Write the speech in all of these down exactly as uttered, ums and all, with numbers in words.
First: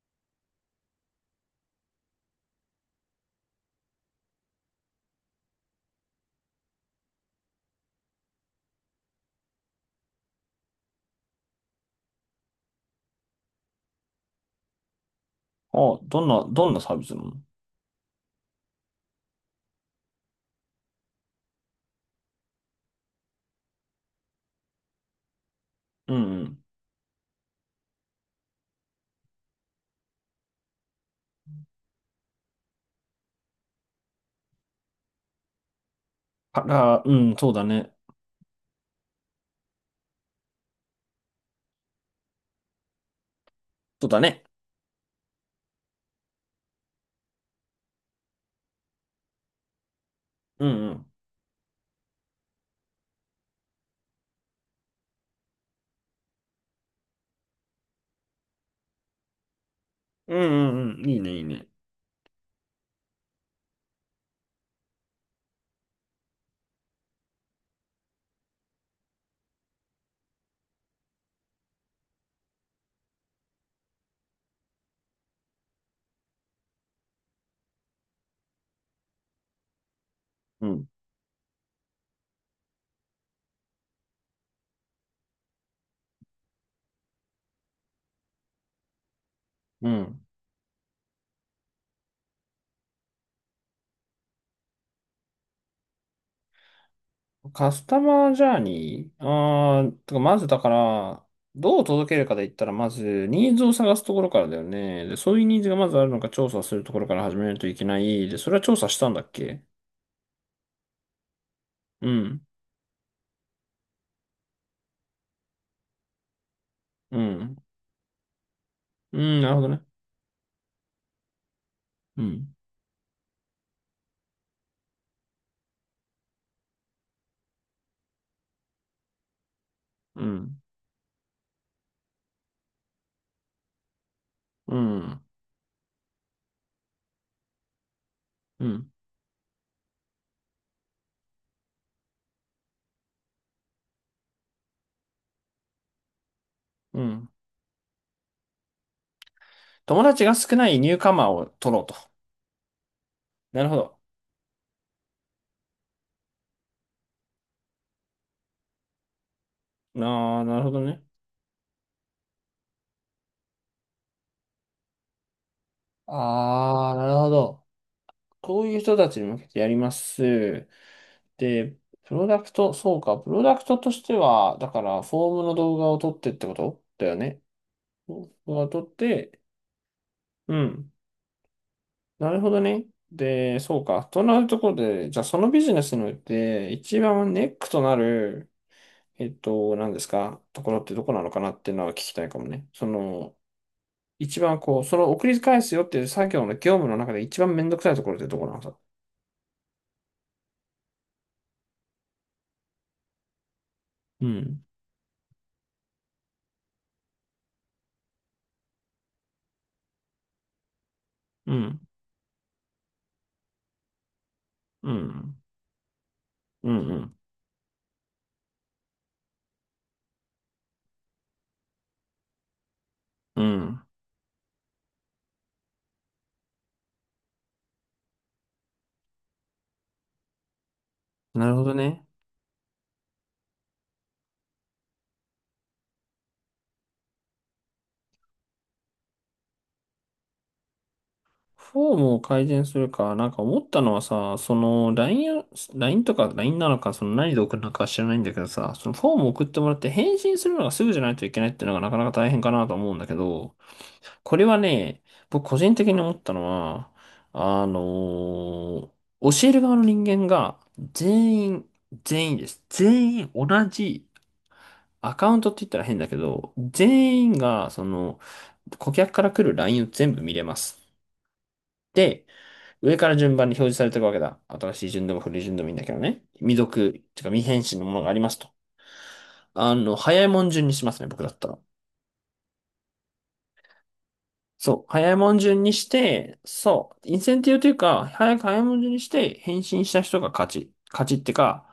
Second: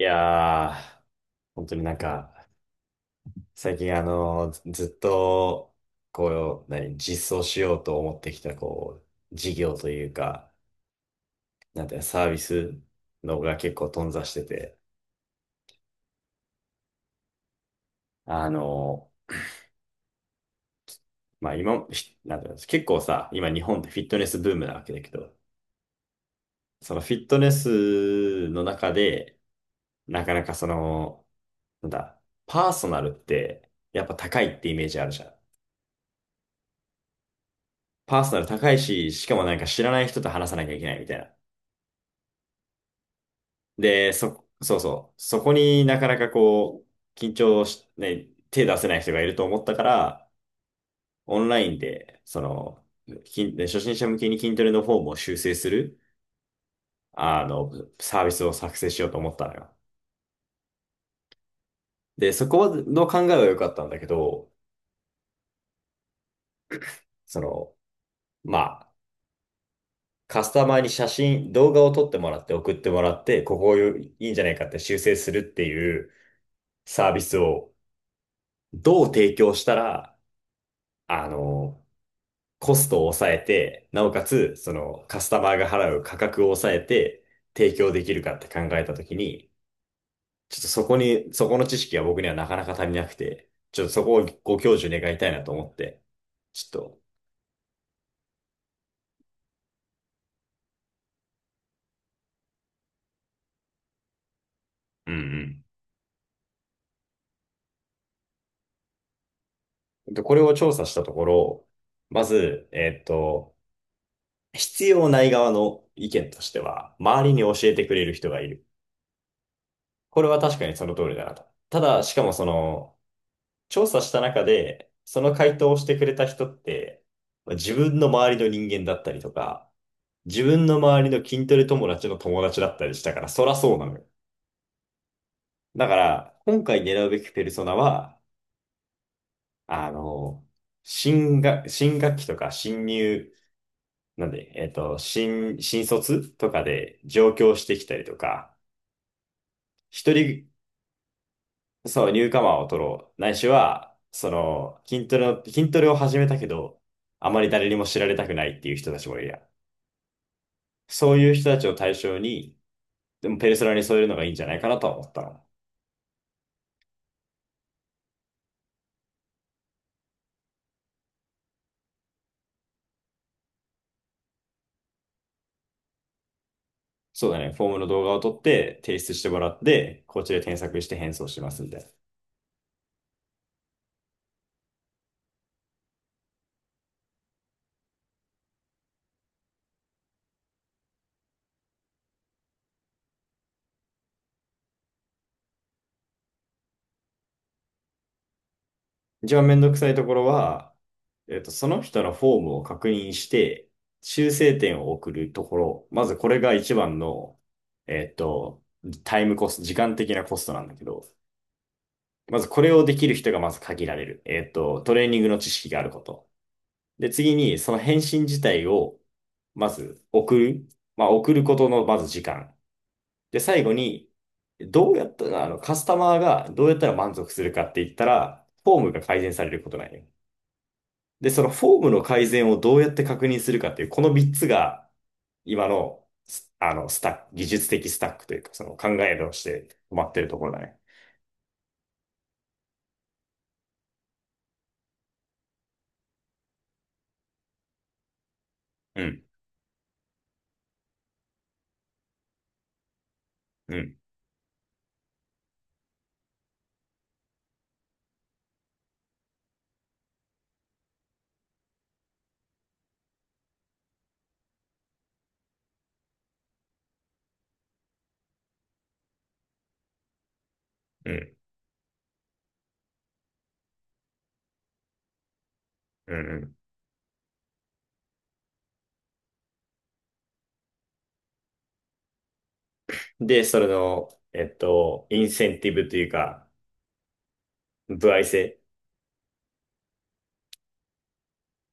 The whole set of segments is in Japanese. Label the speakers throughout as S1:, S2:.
S1: いやー、本当になんか、最近あの、ずずっと、こう、何、実装しようと思ってきた、こう、事業というか、なんていうのサービスのが結構頓挫してて、
S2: あ、どんな、どんなサービスなの？
S1: あの、まあ今、ひなんていうの結構さ、今日本ってフィットネスブームなわけだけど、
S2: うんうん。
S1: そのフィットネスの中で、なかなかその、なんだ、パーソナルって、やっぱ高いってイメージあるじゃん。
S2: あら、うん、そうだね。
S1: パーソナル高いし、しかもなんか知らない人と話さなきゃいけないみたいな。
S2: そう
S1: で、
S2: だね。
S1: そ、そうそう。そこになかなかこう、緊張し、ね、手出せない人がいると思ったから、
S2: うんうん。
S1: オンラインで、その、筋で初心者向けに筋トレのフォームを修正する、あの、サービスを作成しようと思ったのよ。
S2: うんうんうん。いいね、いいね。
S1: で、そこの考えは良かったんだけど、その、まあ、カスタマーに写真、動画を撮ってもらって送ってもらって、ここをいいんじゃないかって修正するっていうサービスをどう提供したら、
S2: うん。
S1: あの、コストを抑えて、なおかつ、そのカスタマーが払う価格を抑えて提供できるかって考えたときに、
S2: うん。
S1: ちょっとそこに、そこの知識は僕にはなかなか足りなくて、ちょっとそこをご教授願いたいなと思って、ちょっと、
S2: カスタマージャーニーあー、とか、まずだから、どう届けるかで言ったら、まず、ニーズを探すところからだよね。
S1: う
S2: で、そういうニー
S1: ん
S2: ズがまずあるのか調査するところから始めないといけない。で、それは調査したんだっけ？
S1: うん。で、これを調査したところ、
S2: う
S1: ま
S2: ん。
S1: ず、えっと、必要ない側の意見としては、
S2: う
S1: 周りに教
S2: ん。
S1: えてくれる人がいる。
S2: うん、なるほどね。
S1: これは確かにその通りだなと。ただ、しか
S2: う
S1: もそ
S2: ん。
S1: の、調査した中で、その回答をしてくれた人って、まあ自分の周りの人間だったりとか、
S2: う
S1: 自
S2: ん。
S1: 分の周りの筋トレ友達の友達だったりしたから、そらそうなのよ。
S2: うん。
S1: だから、今回狙うべきペルソナは、
S2: うん。
S1: あの、新学、新学期とか新入、なんで、えっと、新、新卒とかで
S2: うん。
S1: 上京してきたりとか、
S2: 友
S1: 一
S2: 達が
S1: 人
S2: 少ないニューカマーを取ろうと。
S1: そう、ニューカマーを取ろう。ないし
S2: なるほ
S1: は、
S2: ど。
S1: その、筋トレの、筋トレを始めたけど、あまり誰にも知られたくないっていう人たちもいるやん。
S2: ああ、なるほどね。
S1: そういう人たちを対象に、でもペルソナに添えるのがいいんじゃないかなとは思ったの。
S2: ああ、なるほど。こういう人たちに向けてやります。で、プロダクト、そうか、プロダクトとしては、だから、フォームの動画を撮ってってことだよ
S1: そうだ
S2: ね。
S1: ね、フォームの動画を
S2: 動
S1: 撮っ
S2: 画を
S1: て
S2: 撮っ
S1: 提出しても
S2: て、
S1: らって、こっちで
S2: う
S1: 添削し
S2: ん。
S1: て返送しますんで。
S2: なるほどね。で、そうか。となるところで、じゃあそのビジネスにおいて、一番ネックとなる、えっと、何ですか、ところってどこなのかなっていうのは聞きたいかもね。その、一番こう、その送り返すよっていう作業の業務の中で一番めんどくさいところってどこなの？
S1: 一番めんどくさいところは、えっと、その人のフォームを確認して、
S2: う
S1: 修正
S2: ん、
S1: 点を送るところ、まずこれが一番の、えっと、タイムコスト、時間的なコストなんだけど、
S2: うん、
S1: まずこれをできる人がまず限られる。えっと、ト
S2: う
S1: レーニングの
S2: ん、
S1: 知識があること。
S2: うん、う
S1: で、
S2: ん、
S1: 次に、その返信自体を、まず送る。まあ、送ることのまず時間。で、
S2: う
S1: 最後
S2: ん。
S1: に、どうやったら、あの、カスタマーがどうやったら満足するかって言ったら、フォームが改善されることなんよ。で、そ
S2: な
S1: の
S2: るほ
S1: フ
S2: ど
S1: ォームの
S2: ね。
S1: 改善をどうやって確認するかっていう、このみっつが、今の、すあの、スタック、技術的スタックというか、その考えとして止まってるところだね。
S2: フォームを改善するか、なんか思ったのはさ、その ライン を、l とか ライン なのか、その何で送るのかは知らないんだけどさ、その
S1: う
S2: フォー
S1: ん、
S2: ムを送ってもらって返信するのがすぐじゃないといけないっていうのがなかなか大変かなと思うんだけど、
S1: うん、
S2: これはね、僕個人的に思ったのは、あのー教える側の人間が全員、全員です。全員同じアカウントって言ったら変だけど、全員が、その、顧客から来る ライン を全部見れます。
S1: うん、
S2: で、上から順番に表示されていくわけだ。新しい順でも古い順でもいいんだけど
S1: う
S2: ね。
S1: ん、う
S2: 未
S1: ん。
S2: 読、てか未返信のものがありますと。あの、早いもん順にしますね、僕だったら。
S1: で、それの、えっ
S2: そう、
S1: と、
S2: 早い
S1: イン
S2: もん
S1: セン
S2: 順
S1: テ
S2: に
S1: ィ
S2: し
S1: ブという
S2: て、
S1: か、
S2: そう、インセンティブという
S1: 歩
S2: か、
S1: 合
S2: 早く
S1: 制。
S2: 早いもん順にして返信した人が勝ち。勝ちってか、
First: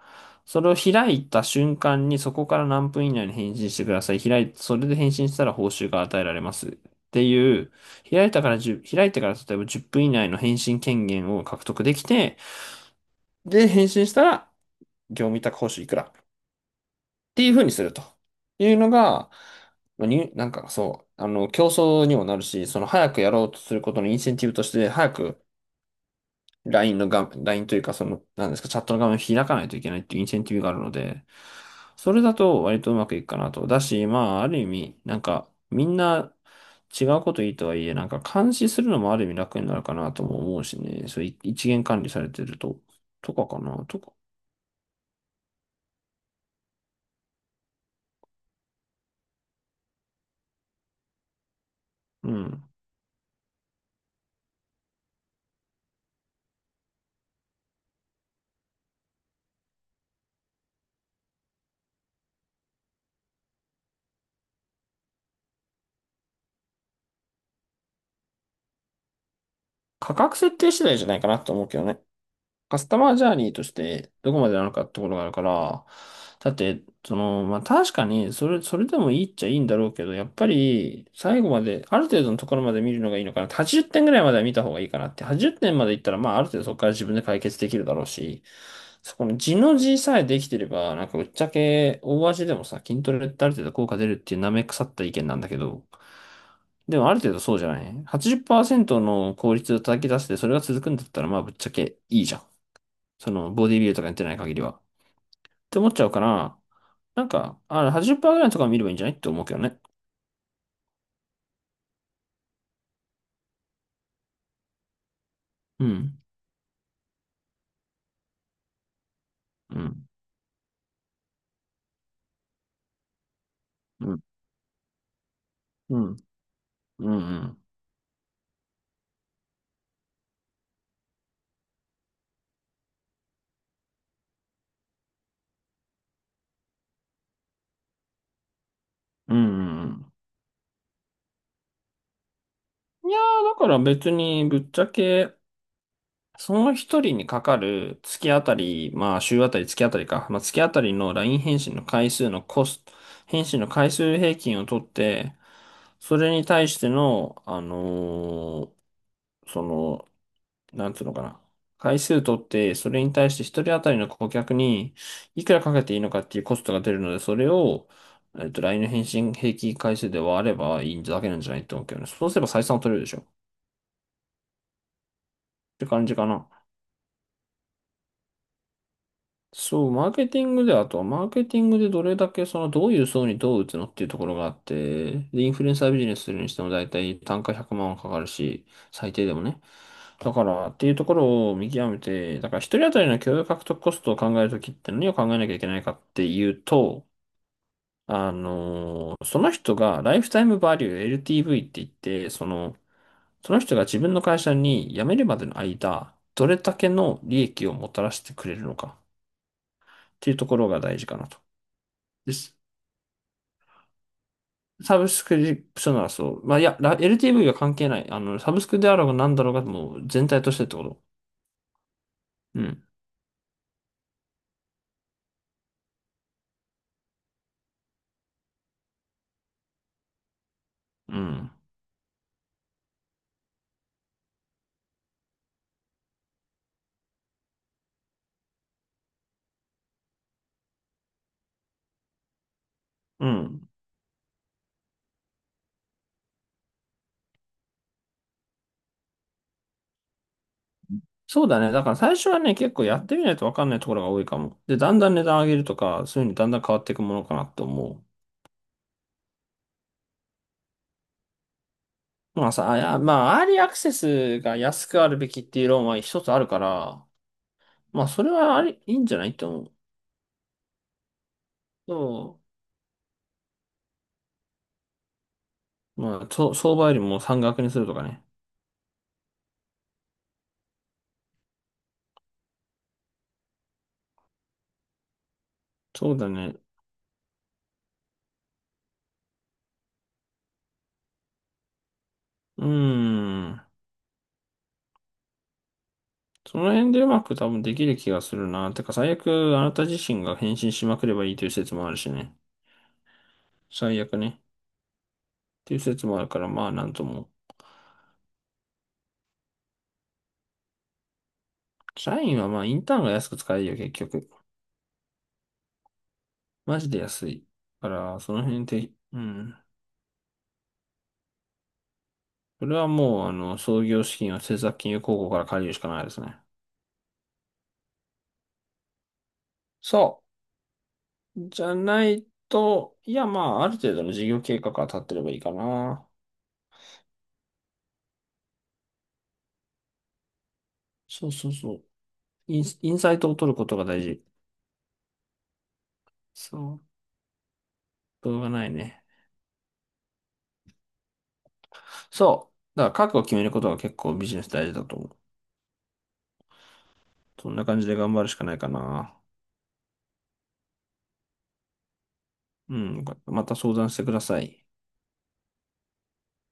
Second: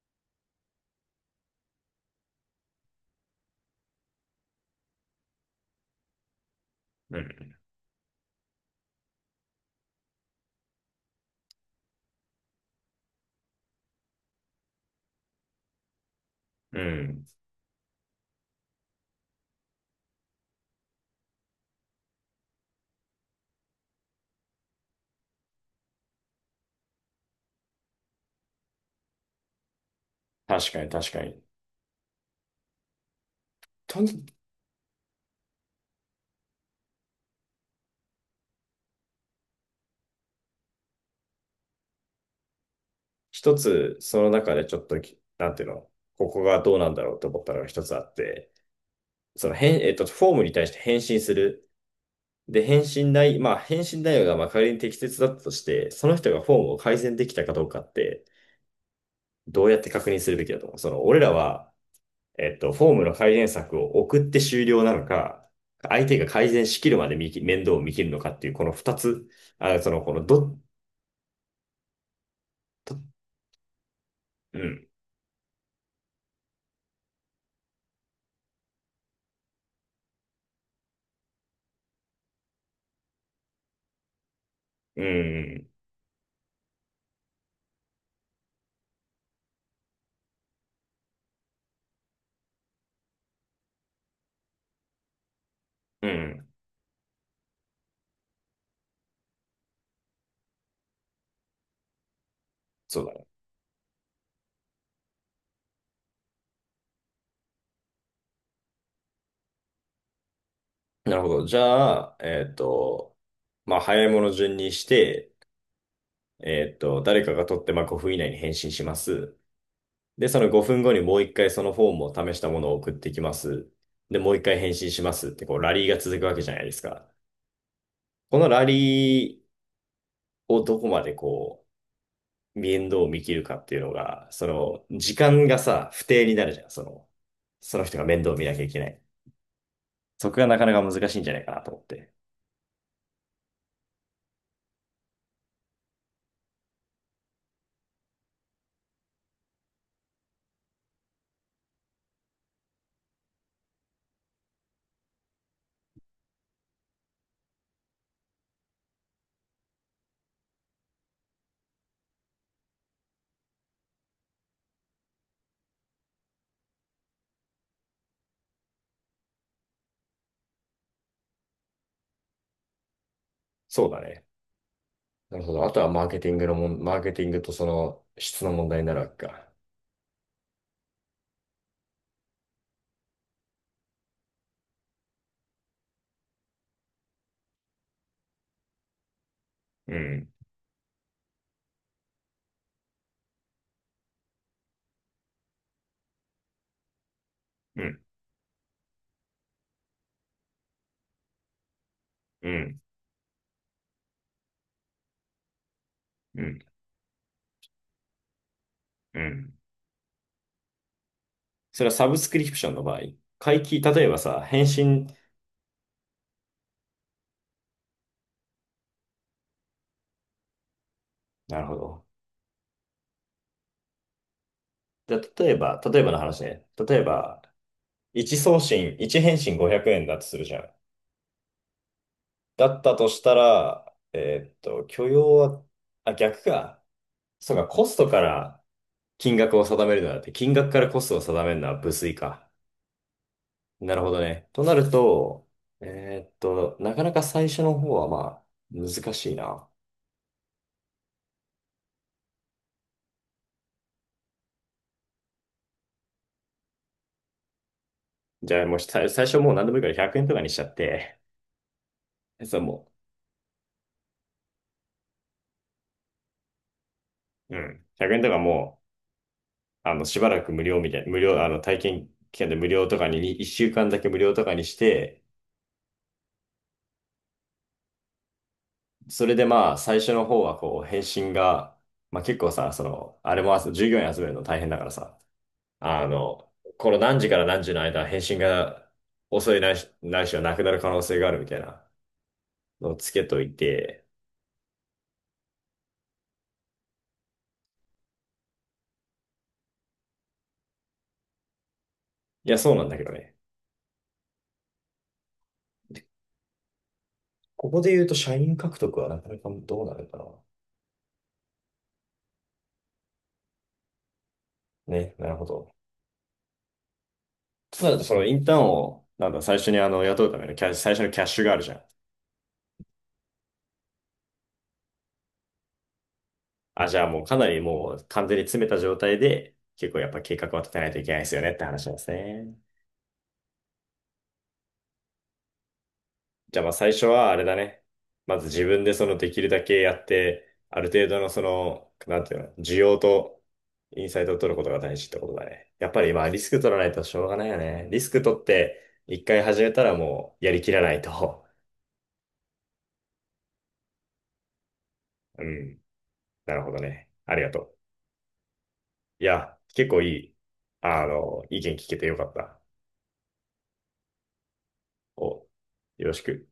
S2: それを開いた瞬間にそこから何分以内に返信してください。開い、それで返信したら報酬が与えられます。っ
S1: う
S2: て
S1: ん。
S2: いう、開いたからいち開いてから例えばじゅっぷん以内の返信権限を獲得できて、で、返信したら、業務委託報酬いくら
S1: うん。
S2: っていうふうにするというのが、まあに、なんかそう、あの、競争にもなるし、その早くやろうとすることのインセンティブとして、早く ライン の画面、ライン というか、その、なんですか、チャットの画面を開かないといけないっていうインセンティブが
S1: 確
S2: ある
S1: かに、
S2: の
S1: 確か
S2: で、
S1: に。
S2: それだと割とうまくいくかなと。だ
S1: と
S2: し、
S1: に、
S2: まあ、ある意味、なんか、みんな違うこといいとはいえ、なんか監視するのもある意味楽になるかなとも思うしね、そうい一元管理されてると、とか
S1: 一
S2: かな、
S1: つ、
S2: とか。
S1: その中でちょっとき、なんていうの、ここがどうなんだろうと思ったのが一つあって、その変、えっと、フォームに対して返信する。
S2: うん。
S1: で、返信内、まあ、返信内容がまあ仮に適切だったとして、その人がフォームを改善できたかどうかって、どうやって確認するべきだと思う。その、俺らは、えっと、フォームの改善策を送って終了なのか、相手が改善しきるまで見き面倒を見切るのかっていう、この二つ、あ、その、こ
S2: 価
S1: の
S2: 格設
S1: ど、
S2: 定次第じゃないかなと思うけどね。カス
S1: ど
S2: タマージャーニーとしてどこまで
S1: う
S2: なのか
S1: ん、
S2: ってことがあるから、だって、その、まあ、確かに、それ、それでもいいっちゃいいんだろうけど、やっぱり、最後まで、ある程度のところまで見るのがいいのかなって。はちじゅってんぐらいまでは見た方がいいか
S1: う
S2: なって。80
S1: ん、
S2: 点までいったら、まあ、ある程度そこから自分で解決できるだろうし、そこの地の字さえできてれば、なんか、ぶっちゃけ、大味でもさ、筋トレってある程度効果出るっていう舐め腐った意見なんだけど、
S1: うん、
S2: でもある程度そうじゃない ?はちじゅっパーセント の効率を叩き出して、それが続くんだったら、まあ、ぶっちゃけいいじゃん。
S1: そうだね。
S2: その、ボディビルとかやってない限りは。って思っちゃうから、なんか、あ、はちじゅっパーセントぐらいのところ見ればいいんじゃないって思うけどね。
S1: なるほど。じゃあ、えっと、まあ、早いもの順にして、
S2: うん。
S1: えっと、誰かが取って、まあ、ごふん以内に返信します。
S2: うん。
S1: で、そのごふんごにもう一回そのフォームを試したものを送ってきます。
S2: う
S1: で、
S2: ん。
S1: もう一回返信しますって、こう、ラリーが
S2: うん。
S1: 続くわけじゃないですか。
S2: うん。うん。
S1: このラリーをどこまでこう、面倒を見切るかっていうのが、その、時間がさ、不定になるじゃん。その、その人が面倒を見なきゃいけない。
S2: うんうん。
S1: そこがなかなか難しいんじゃないかなと思って。
S2: いやー、だから別に、ぶっちゃけ、その一人にかかる月あたり、まあ週あたり月あたりか、まあ月あたりの ライン 返信の回数のコスト、返信の回数平均を取って、それに対しての、あのーその、なんつうのかな。回数取って、それに対して一人当たりの顧客にいくらかけていいのかっていうコストが出るので、それを、えっと、ライン の返信平均回数で割ればいいだけなんじゃないと思うけどね。そうすれば採算を取れるでしょっ
S1: そうだね。なるほど。あと
S2: て
S1: はマ
S2: 感
S1: ー
S2: じ
S1: ケ
S2: か
S1: ティング
S2: な。
S1: のもん、マーケティングとその質の問題になるわけか。
S2: そう、マーケティングで、あとはマーケティングでどれだけそのどういう層にどう打つのっていうところがあって、で、インフルエンサービジネスするにしても大体単価ひゃくまんはかかるし、最低でもね。
S1: うん、
S2: だからっていうところを見極めて、だから一人当たりの共有獲得コストを考えるときって何を考えなきゃいけないかっていうと、
S1: うん、
S2: あのーその人がライフタイムバリュー エルティーブイ って言って、そ
S1: う
S2: の、
S1: ん、
S2: その人が自分の会社に辞めるまでの間、
S1: う
S2: どれ
S1: ん、
S2: だけの利益をもたらしてくれるのか
S1: うん。
S2: っていうところが大事かなと。
S1: それはサブス
S2: で
S1: クリ
S2: す。
S1: プションの場合、会期、例えばさ、返
S2: サ
S1: 信、
S2: ブスクリプションならそう。まあ、いや、ラ エルティーブイ は関係ない。あの、サブスクであろうが何だろうが、もう全体としてってこと。
S1: なるほど。
S2: うん。
S1: じゃあ、例えば、例えばの話ね。例えば、いち送信、いち返信ごひゃくえんだとするじゃん。
S2: うん。
S1: だったとしたら、えーっと、許容は、あ、逆か。そうか、コストから金額を定めるのだって、金額からコストを定めるのは無粋か。
S2: うん。
S1: なるほどね。となると、えーっと、なかなか最初の方はまあ、難しいな。
S2: そうだね。だから最初はね、結構やってみないと分かんないところが多いかも。で、だんだん値段上げるとか、そういうのにだんだん変わっていくものかなと思
S1: じゃあもう最最初もう何でもいいからひゃくえんとかにしちゃって、
S2: う。まあ
S1: そう
S2: さ、あい
S1: も
S2: や、まあ、アーリーアクセスが安くあるべきっていう論は一つあるから、
S1: う、うん、
S2: まあ、
S1: ひゃくえん
S2: そ
S1: と
S2: れ
S1: か
S2: はあ
S1: も
S2: り、いいんじゃないと思う。
S1: う、あの、しばらく無料みたいな、無料、あの、体験
S2: そ
S1: 期間で無料とかに、いっしゅうかんだけ無料とかにして、
S2: う。まあ、そ相場よりも山額にするとかね。
S1: それでまあ、最初の方はこう、返信が、まあ結構さ、その、あれも集従業員集めるの大変だからさ、あ
S2: そうだ
S1: の、
S2: ね。
S1: この何時から何時の間、返信が遅いないし、ないしはなくなる可能性があるみたいな
S2: うー
S1: のをつけとい
S2: ん。
S1: て、
S2: その辺でうまく多分できる気がするな。てか最悪あなた自身が返信しまくればいいという説もあるしね。
S1: いや、そうなんだけどね。
S2: 最悪ね。っていう説もあるからまあなんとも。
S1: ここで言うと、社員獲得はなかなかどうなるか
S2: 社員はまあインターンが安く使えるよ結局。
S1: な。ね、なるほど。
S2: マジで安い。だ
S1: た
S2: か
S1: だ、そ
S2: ら
S1: のイ
S2: そ
S1: ン
S2: の
S1: ターン
S2: 辺で、
S1: を、
S2: う
S1: なんだ、
S2: ん。
S1: 最初にあの、雇うためのキャッシュ、最初のキャッシュがあるじゃん。
S2: それはもうあの創業資金を政策金融公庫から借りるしかないですね。
S1: あ、じゃあもうかなりもう完全に詰めた状態で、結構やっぱ
S2: そ
S1: 計画は立てないといけないですよ
S2: う。
S1: ねって
S2: じゃ
S1: 話なんで
S2: な
S1: す
S2: い
S1: ね。
S2: と、いやまあある程度の事業計画が立ってればいいかな。
S1: じゃあまあ最初はあれだね。まず自分でそのできるだけやって、ある程度
S2: そ
S1: の
S2: う
S1: そ
S2: そうそう。
S1: の、なんていうの、
S2: イン、
S1: 需
S2: イ
S1: 要
S2: ンサイトを
S1: と
S2: 取ることが大
S1: インサ
S2: 事。
S1: イトを取ることが大事ってことだね。やっぱり今リスク取
S2: そ
S1: らない
S2: う。
S1: としょうがないよね。リスク取
S2: 動
S1: っ
S2: 画ない
S1: て
S2: ね。
S1: 一回始めたらもうやりきらないと。
S2: そう。だから覚悟を決めることが結構ビジネス大事だと思う。
S1: うん。なるほどね。あり
S2: そ
S1: が
S2: んな
S1: と
S2: 感じで頑張るしかないかな。
S1: う。いや、結構いい、あの、意見聞けてよかった。
S2: うん。また相談してください。
S1: お、よろしく。